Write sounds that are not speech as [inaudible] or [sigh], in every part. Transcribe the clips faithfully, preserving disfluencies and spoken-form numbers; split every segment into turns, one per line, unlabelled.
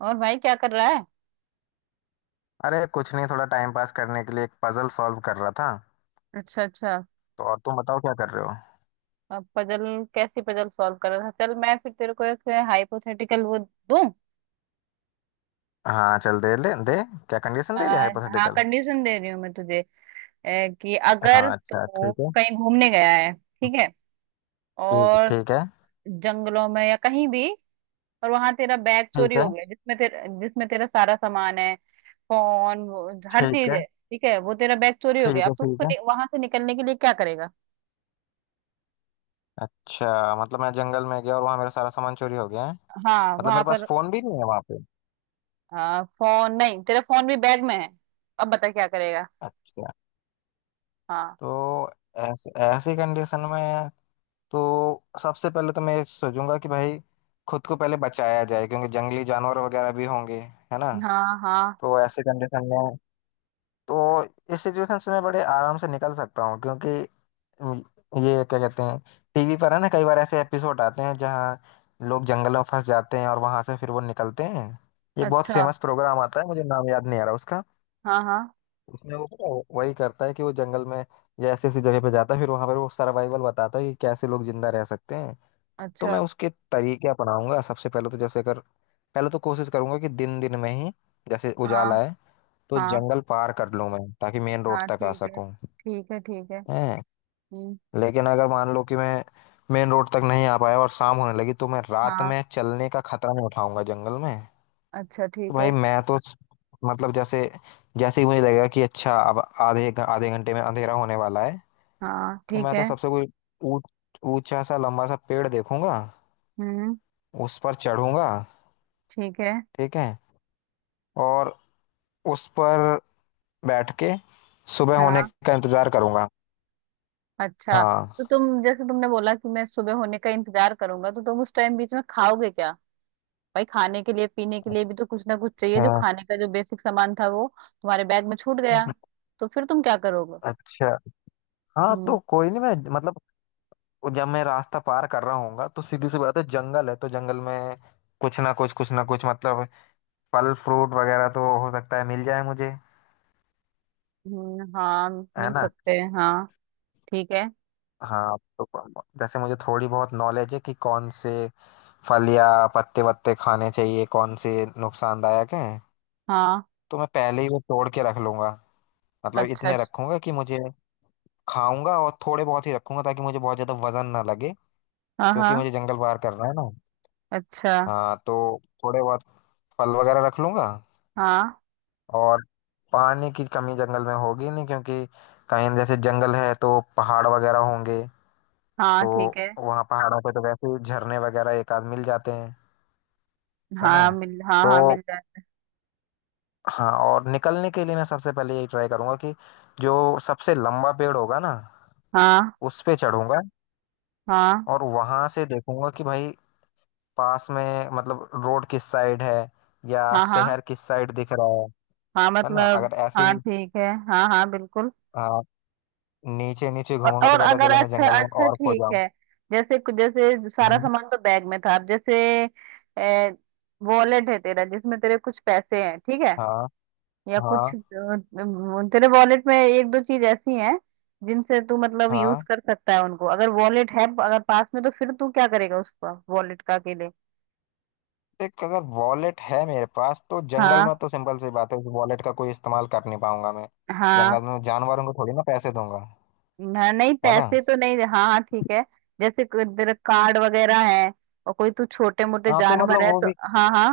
और भाई क्या कर रहा है?
अरे कुछ नहीं, थोड़ा टाइम पास करने के लिए एक पजल सॉल्व कर रहा था।
अच्छा, अच्छा।
तो और तुम बताओ क्या कर रहे हो।
अब पजल। कैसी पजल सॉल्व कर रहा था? चल मैं फिर तेरे को एक हाइपोथेटिकल वो दूं।
हाँ, चल दे दे दे। क्या कंडीशन
आ,
दे रही है
हाँ,
हाइपोथेटिकल।
कंडीशन दे रही हूँ मैं तुझे। ए, कि अगर
हाँ, अच्छा,
तू
ठीक है।
कहीं घूमने गया है, ठीक है।
ठीक
और
ठीक है।
जंगलों में या कहीं भी। और वहां तेरा बैग चोरी
ठीक है।
हो गया, जिसमें तेरा जिसमें तेरा सारा सामान है। फोन वो, हर
ठीक
चीज
है।
है। ठीक है, वो तेरा बैग चोरी
ठीक
हो गया। अब
है।
तू
ठीक है।
उसको वहां से निकलने के लिए क्या करेगा?
अच्छा, मतलब मैं जंगल में गया और वहाँ मेरा सारा सामान चोरी हो गया है।
हाँ,
मतलब
वहां
मेरे पास
पर।
फोन भी नहीं है वहाँ पे।
हाँ, फोन नहीं, तेरा फोन भी बैग में है। अब बता, क्या करेगा?
अच्छा।
हाँ,
तो ऐसे ऐसी कंडीशन में, तो सबसे पहले तो मैं सोचूंगा कि भाई खुद को पहले बचाया जाए, क्योंकि जंगली जानवर वगैरह भी होंगे, है ना।
हाँ। हाँ,
तो ऐसे कंडीशन में, तो इस सिचुएशन से मैं बड़े आराम से निकल सकता हूँ, क्योंकि ये क्या कहते हैं, टीवी पर है ना, कई बार ऐसे एपिसोड आते हैं जहाँ लोग जंगल में फंस जाते हैं और वहां से फिर वो निकलते हैं। एक बहुत
अच्छा।
फेमस प्रोग्राम आता है, मुझे नाम याद नहीं आ रहा उसका।
हाँ, हाँ।
उसमें वो, पता है, वही करता है कि वो जंगल में या ऐसी ऐसी जगह पे जाता है, फिर वहां पर वो सर्वाइवल बताता है कि कैसे लोग जिंदा रह सकते हैं। तो
अच्छा।
मैं उसके तरीके अपनाऊंगा। सबसे पहले तो, जैसे अगर पहले तो कोशिश करूंगा कि दिन दिन में ही, जैसे
हाँ,
उजाला है, तो
हाँ,
जंगल पार कर लूं मैं, ताकि मेन रोड
हाँ।
तक आ
ठीक है।
सकूं।
ठीक है, ठीक है।
है।
हम्म।
लेकिन अगर मान लो कि मैं मेन रोड तक नहीं आ पाया और शाम होने लगी, तो मैं रात
हाँ।
में चलने का खतरा नहीं उठाऊंगा जंगल में।
अच्छा,
तो
ठीक है।
भाई मैं तो स- मतलब, जैसे जैसे ही मुझे लगेगा कि अच्छा, अब आधे घ- आधे घंटे में अंधेरा होने वाला है,
हाँ,
तो
ठीक
मैं
है।
तो सबसे कोई ऊ- ऊंचा सा लंबा सा पेड़ देखूंगा।
हम्म।
उस पर चढ़ूंगा।
ठीक है।
ठीक है। और उस पर बैठ के सुबह
हाँ।
होने का इंतजार करूंगा।
अच्छा, तो
हाँ,
तुम, जैसे तुमने बोला कि मैं सुबह होने का इंतजार करूंगा, तो तुम उस टाइम बीच में खाओगे क्या? भाई, खाने के लिए पीने के लिए भी तो कुछ ना कुछ चाहिए। जो
हाँ।
खाने का जो बेसिक सामान था, वो तुम्हारे बैग में छूट गया। तो फिर तुम क्या करोगे?
अच्छा। हाँ,
हम्म।
तो कोई नहीं, मैं मतलब, और जब मैं रास्ता पार कर रहा हूँ, तो सीधी सी बात है, जंगल है तो जंगल में कुछ ना कुछ कुछ ना कुछ, मतलब फल फ्रूट वगैरह तो हो सकता है मिल जाए मुझे,
हम्म। हाँ,
है
मिल
ना।
सकते हैं, हाँ। ठीक है।
हाँ, तो प- जैसे मुझे थोड़ी बहुत नॉलेज है कि कौन से फल या पत्ते वत्ते खाने चाहिए, कौन से नुकसानदायक हैं।
हाँ,
तो मैं पहले ही वो तोड़ के रख लूंगा। मतलब
अच्छा।
इतने रखूंगा कि मुझे खाऊंगा, और थोड़े बहुत ही रखूंगा ताकि मुझे बहुत ज्यादा वजन ना लगे।
हाँ, हाँ।
क्योंकि मुझे जंगल पार करना है ना।
अच्छा।
हाँ, तो थोड़े बहुत फल वगैरह रख लूंगा।
हाँ,
और पानी की कमी जंगल में होगी नहीं, क्योंकि कहीं जैसे जंगल है तो पहाड़ वगैरह होंगे।
हाँ,
तो
ठीक है।
वहाँ पहाड़ों पे तो वैसे ही झरने वगैरह एक आध मिल जाते हैं, है ना।
हाँ मिल, हाँ
तो
हाँ मिल जाए।
हाँ, और निकलने के लिए मैं सबसे पहले यही ट्राई करूंगा कि जो सबसे लंबा पेड़ होगा ना,
हाँ।
उस पे चढ़ूंगा।
हाँ,
और वहां से देखूंगा कि भाई, पास में मतलब रोड किस साइड है या
हाँ। हाँ,
शहर किस साइड दिख रहा है।
हाँ
है ना,
मतलब।
अगर ऐसे ही,
हाँ, ठीक है, हाँ हाँ, बिल्कुल।
हाँ, नीचे नीचे
और,
घूमूंगा तो
और
पता
अगर,
चले मैं
अच्छा
जंगल में
अच्छा
और खो
ठीक है। जैसे, जैसे सारा
जाऊं।
सामान तो बैग में था, अब जैसे वॉलेट है तेरा, जिसमें तेरे कुछ पैसे हैं, ठीक है।
हाँ,
या
हाँ,
कुछ अ, अम, तेरे वॉलेट में एक दो चीज ऐसी हैं जिनसे तू मतलब यूज
हाँ।
कर सकता है उनको। अगर वॉलेट है, अगर पास में, तो फिर तू क्या करेगा उसका, वॉलेट का के लिए?
देख, अगर वॉलेट है मेरे पास तो जंगल में
हाँ।
तो सिंपल सी बात है, उस वॉलेट का कोई इस्तेमाल कर नहीं पाऊंगा मैं।
हाँ।
जंगल में जानवरों को थोड़ी ना पैसे दूंगा,
न- नहीं,
है ना।
पैसे तो नहीं, हाँ हाँ ठीक है। जैसे कोई तेरा कार्ड वगैरह है, और कोई तू छोटे मोटे
हाँ, तो
जानवर
मतलब
है
वो
तो।
भी,
हाँ, हाँ।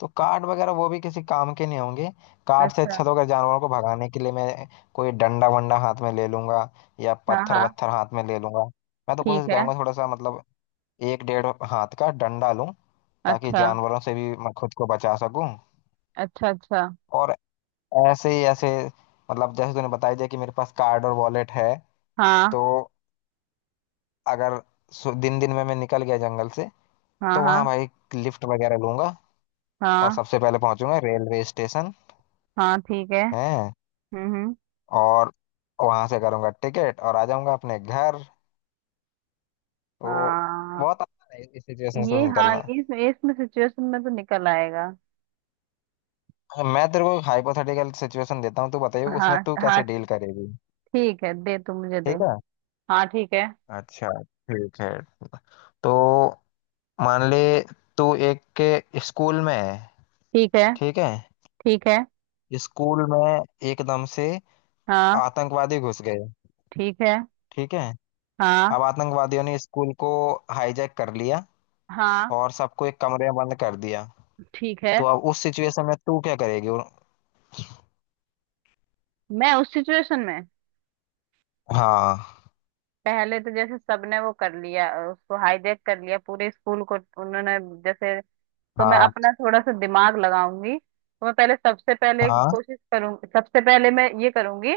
तो कार्ड वगैरह वो भी किसी काम के नहीं होंगे। कार्ड से
अच्छा।
अच्छा तो, अगर जानवरों को भगाने के लिए मैं कोई डंडा वंडा हाथ में ले लूंगा या
हाँ,
पत्थर
हाँ।
वत्थर हाथ में ले लूंगा। मैं तो
ठीक
कोशिश
है।
करूंगा, थोड़ा सा मतलब, एक डेढ़ हाथ का डंडा लूं, ताकि
अच्छा,
जानवरों से भी मैं खुद को बचा सकूं।
अच्छा। अच्छा।
और ऐसे ही ऐसे, मतलब जैसे तूने बताई दिया कि मेरे पास कार्ड और वॉलेट है।
हाँ।
तो अगर दिन दिन में मैं निकल गया जंगल से,
हाँ।
तो
हाँ,
वहां भाई लिफ्ट वगैरह लूंगा, और
हाँ।
सबसे पहले पहुंचूंगा रेलवे स्टेशन।
हाँ, ठीक है।
है।
हम्म, हम्म।
और वहां से करूंगा टिकट और आ जाऊंगा अपने घर। तो
हाँ।
बहुत आसान है इस सिचुएशन से
ये, हाँ,
निकलना।
ये ये इसमें सिचुएशन में तो निकल आएगा।
मैं तेरे को हाइपोथेटिकल सिचुएशन देता हूँ, तू बताइए
हाँ।
उसमें तू
हाँ,
कैसे डील करेगी।
ठीक है, दे, तू मुझे दे।
ठीक है।
हाँ, ठीक है।
अच्छा। ठीक है। तो मान ले, तू एक के स्कूल में है।
ठीक है।
ठीक है।
ठीक है।
स्कूल में एकदम से
हाँ।
आतंकवादी घुस गए।
ठीक है।
ठीक है।
हाँ।
अब आतंकवादियों ने स्कूल को हाईजैक कर लिया,
हाँ।
और सबको एक कमरे में बंद कर दिया।
ठीक है।
तो अब उस सिचुएशन में तू क्या करेगी, और-
मैं उस सिचुएशन में,
हाँ,
पहले तो जैसे सबने वो कर लिया, उसको हाईजैक कर लिया, पूरे स्कूल को उन्होंने, जैसे, तो मैं
हाँ,
अपना थोड़ा सा दिमाग लगाऊंगी। तो मैं पहले, सबसे पहले
हाँ,
कोशिश करूंगी, सबसे पहले मैं ये करूंगी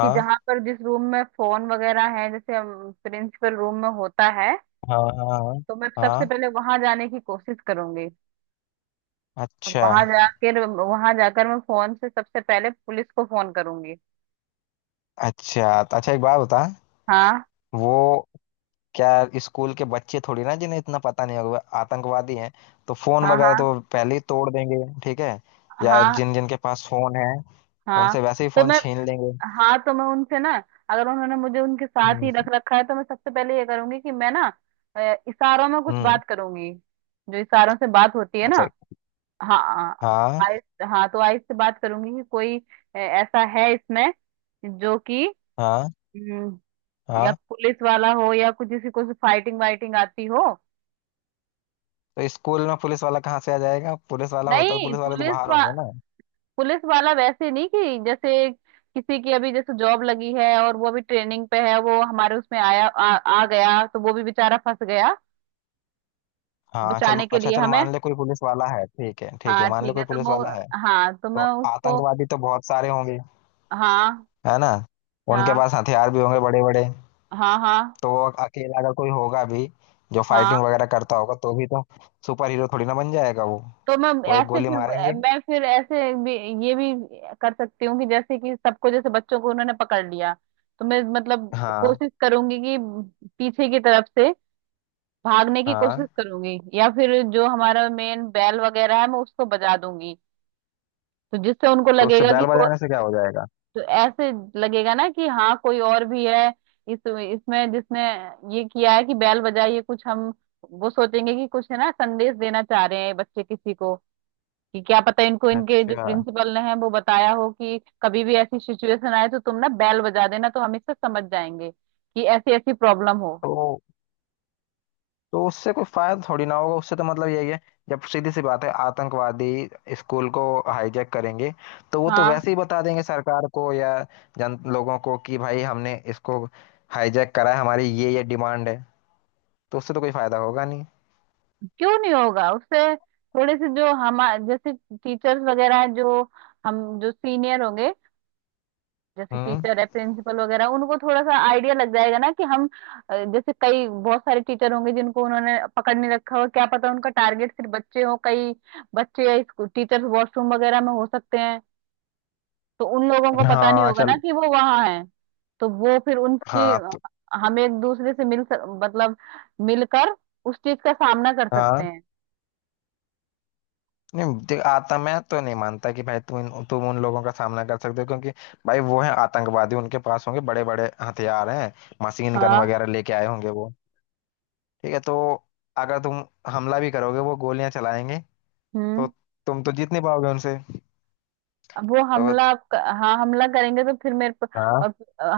कि जहां पर जिस रूम में फोन वगैरह है, जैसे प्रिंसिपल रूम में होता है,
हाँ, हाँ,
तो मैं सबसे
हाँ।
पहले वहां जाने की कोशिश करूंगी। और
अच्छा,
वहां जाकर, वहां जाकर मैं फोन से सबसे पहले पुलिस को फोन करूंगी।
अच्छा। तो अच्छा, एक बात बता।
हाँ,
वो, क्या स्कूल के बच्चे थोड़ी ना, जिन्हें इतना पता नहीं होगा आतंकवादी हैं, तो फोन
हाँ।
वगैरह
हाँ।
तो पहले ही तोड़ देंगे। ठीक है। या
हाँ।
जिन जिन के पास फोन है,
हाँ।
उनसे वैसे ही
तो
फोन
मैं,
छीन लेंगे।
हाँ तो मैं उनसे ना, अगर उन्होंने मुझे उनके साथ ही रख
हम्म,
रखा है, तो मैं सबसे पहले ये करूंगी कि मैं ना अ, इशारों में कुछ
हम्म।
बात करूंगी, जो इशारों से बात होती है ना।
अच्छा।
हाँ।
हाँ,
आइस, हाँ तो आइस से बात करूंगी कि कोई अ, ऐसा है इसमें जो कि,
हाँ,
या
हाँ।
पुलिस वाला हो या कुछ किसी को फाइटिंग वाइटिंग आती हो।
तो स्कूल में पुलिस वाला कहाँ से आ जाएगा, पुलिस वाला होता तो
नहीं
पुलिस वाले तो
पुलिस
बाहर
वा,
होंगे ना।
पुलिस वाला, वैसे नहीं कि जैसे किसी की अभी जैसे जॉब लगी है और वो अभी ट्रेनिंग पे है, वो हमारे उसमें आया आ, आ गया, तो वो भी बेचारा फंस गया।
हाँ, चल,
बचाने के
अच्छा,
लिए
चल
हमें।
मान ले कोई पुलिस वाला है, ठीक है, ठीक है,
हाँ,
मान ले
ठीक है,
कोई
तो
पुलिस
वो,
वाला है।
हाँ तो मैं
तो
उसको।
आतंकवादी तो बहुत सारे होंगे,
हाँ,
है ना। उनके
हाँ।
पास हथियार भी होंगे बड़े बड़े।
हाँ, हाँ।
तो वो अकेला अगर कोई होगा भी, जो फाइटिंग
हाँ,
वगैरह करता होगा, तो भी तो सुपर हीरो थोड़ी ना बन जाएगा वो।
तो मैं
वो एक
ऐसे
गोली
फिर,
मारेंगे।
मैं फिर ऐसे भी ये भी कर सकती हूँ कि जैसे कि सबको, जैसे बच्चों को उन्होंने पकड़ लिया, तो मैं मतलब
हाँ,
कोशिश करूंगी कि पीछे की तरफ से भागने की कोशिश
हाँ।
करूंगी, या फिर जो हमारा मेन बैल वगैरह है, मैं उसको बजा दूंगी। तो जिससे उनको
तो उससे
लगेगा कि
बैल
को,
बजाने से क्या हो जाएगा।
तो ऐसे लगेगा ना कि हाँ कोई और भी है इस, इसमें जिसने ये किया है कि बैल बजाई। ये कुछ हम, वो सोचेंगे कि कुछ है ना, संदेश देना चाह रहे हैं बच्चे किसी को कि क्या पता इनको, इनके जो
अच्छा।
प्रिंसिपल ने है वो बताया हो कि कभी भी ऐसी सिचुएशन आए तो तुम ना बेल बजा देना, तो हम इससे समझ जाएंगे कि ऐसी ऐसी प्रॉब्लम हो।
तो तो उससे कोई फायदा थोड़ी ना होगा, उससे तो मतलब यही है। जब सीधी सी बात है, आतंकवादी स्कूल को हाईजैक करेंगे, तो वो तो
हाँ।
वैसे ही बता देंगे सरकार को या जन लोगों को कि भाई हमने इसको हाईजैक करा है, हमारी ये ये डिमांड है। तो उससे तो कोई फायदा होगा नहीं।
क्यों नहीं होगा? उससे थोड़े से, जो हम, जैसे टीचर्स वगैरह हैं, जो हम जो सीनियर होंगे, जैसे
हम्म,
टीचर है, प्रिंसिपल वगैरह, उनको थोड़ा सा आइडिया लग जाएगा ना कि हम, अ, जैसे कई बहुत सारे टीचर होंगे जिनको उन्होंने पकड़ नहीं रखा हो। क्या पता उनका टारगेट सिर्फ बच्चे हो। कई बच्चे, टीचर्स वॉशरूम वगैरह में हो सकते हैं, तो उन लोगों को पता नहीं
हाँ,
होगा ना
चल,
कि वो वहां है। तो वो फिर उनके,
हाँ, तो
हम एक दूसरे से मिल सक, मतलब मिलकर उस चीज का सामना कर
हाँ,
सकते हैं।
नहीं देख आता, मैं तो नहीं मानता कि भाई तुम इन- तुम उन लोगों का सामना कर सकते हो, क्योंकि भाई, वो है आतंकवादी, उनके पास होंगे बड़े बड़े हथियार हैं। मशीन गन
हाँ।
वगैरह लेके आए होंगे वो। ठीक है। तो अगर तुम हमला भी करोगे, वो गोलियां चलाएंगे। तो
हम्म।
तुम तो जीत नहीं पाओगे उनसे।
अब वो
तो
हमला क- हाँ, हमला करेंगे तो फिर मेरे प-
हाँ,
और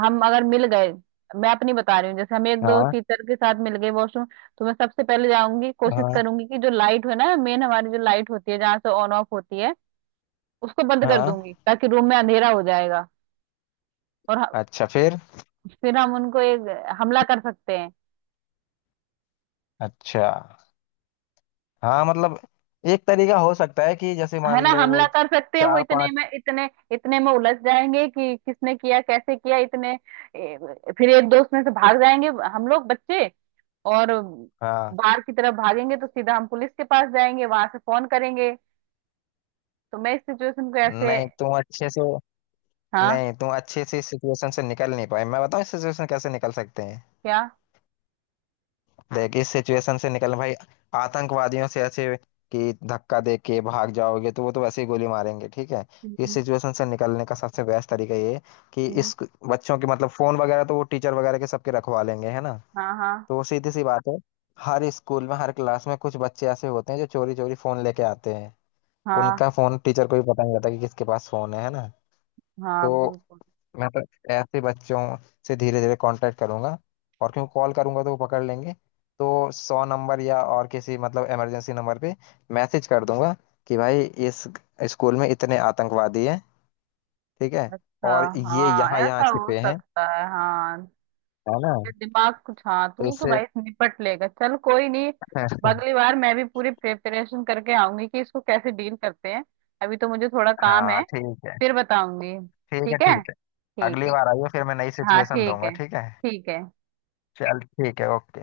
हम अगर मिल गए, मैं अपनी बता रही हूँ, जैसे हम एक दो
हाँ,
टीचर के साथ मिल गए वॉशरूम, तो मैं सबसे पहले जाऊंगी, कोशिश
हाँ,
करूंगी कि जो लाइट है ना, मेन हमारी जो लाइट होती है, जहाँ से ऑन ऑफ होती है, उसको बंद कर
हाँ।
दूंगी, ताकि रूम में अंधेरा हो जाएगा। और ह-
अच्छा, फिर
फिर हम उनको एक हमला कर सकते हैं।
अच्छा, हाँ मतलब, एक तरीका हो सकता है कि जैसे
है ना,
मान ले
हमला
वो
कर सकते हैं। वो
चार
इतने
पांच,
में, इतने इतने में उलझ जाएंगे कि किसने किया, कैसे किया, इतने ए, फिर एक दोस्त में से भाग जाएंगे, हम लोग बच्चे, और
हाँ,
बाहर की तरफ भागेंगे, तो सीधा हम पुलिस के पास जाएंगे, वहां से फोन करेंगे। तो मैं इस सिचुएशन को ऐसे।
नहीं तुम अच्छे से
हाँ।
नहीं, तुम अच्छे से इस सिचुएशन से निकल नहीं पाए। मैं बताऊं इस सिचुएशन कैसे निकल सकते हैं।
क्या?
देख, इस सिचुएशन से निकलना भाई, आतंकवादियों से ऐसे कि धक्का दे के भाग जाओगे, तो वो तो वैसे ही गोली मारेंगे। ठीक है। इस
हम्म।
सिचुएशन से निकलने का सबसे बेस्ट तरीका ये है कि,
हम्म।
इस बच्चों के मतलब फोन वगैरह तो वो टीचर वगैरह के सबके रखवा लेंगे, है ना।
हाँ, हाँ।
तो वो सीधी सी बात है, हर स्कूल में हर क्लास में कुछ बच्चे ऐसे होते हैं जो चोरी चोरी फोन लेके आते हैं।
हाँ,
उनका फोन टीचर को भी पता नहीं रहता कि किसके पास फोन है है ना।
हाँ,
तो
बिल्कुल।
मैं तो ऐसे बच्चों से धीरे धीरे कांटेक्ट करूंगा। और क्यों कॉल करूंगा, तो वो पकड़ लेंगे। तो सौ नंबर या और किसी मतलब इमरजेंसी नंबर पे मैसेज कर दूंगा कि भाई इस स्कूल में इतने आतंकवादी हैं, ठीक है,
अच्छा।
और ये
हाँ,
यहाँ यहाँ
ऐसा हो
छिपे हैं,
सकता है, हाँ।
है ना।
दिमाग कुछ, हाँ,
तो
तू तो
इससे।
भाई निपट लेगा, चल कोई नहीं।
[laughs]
अगली बार मैं भी पूरी प्रिपरेशन करके आऊंगी कि इसको कैसे डील करते हैं। अभी तो मुझे थोड़ा काम
हाँ,
है,
ठीक है,
फिर बताऊंगी।
ठीक है,
ठीक है।
ठीक है।
ठीक
अगली
है।
बार आइए, फिर मैं नई
हाँ,
सिचुएशन
ठीक
दूंगा,
है।
ठीक है।
ठीक है।
चल, ठीक है, ओके।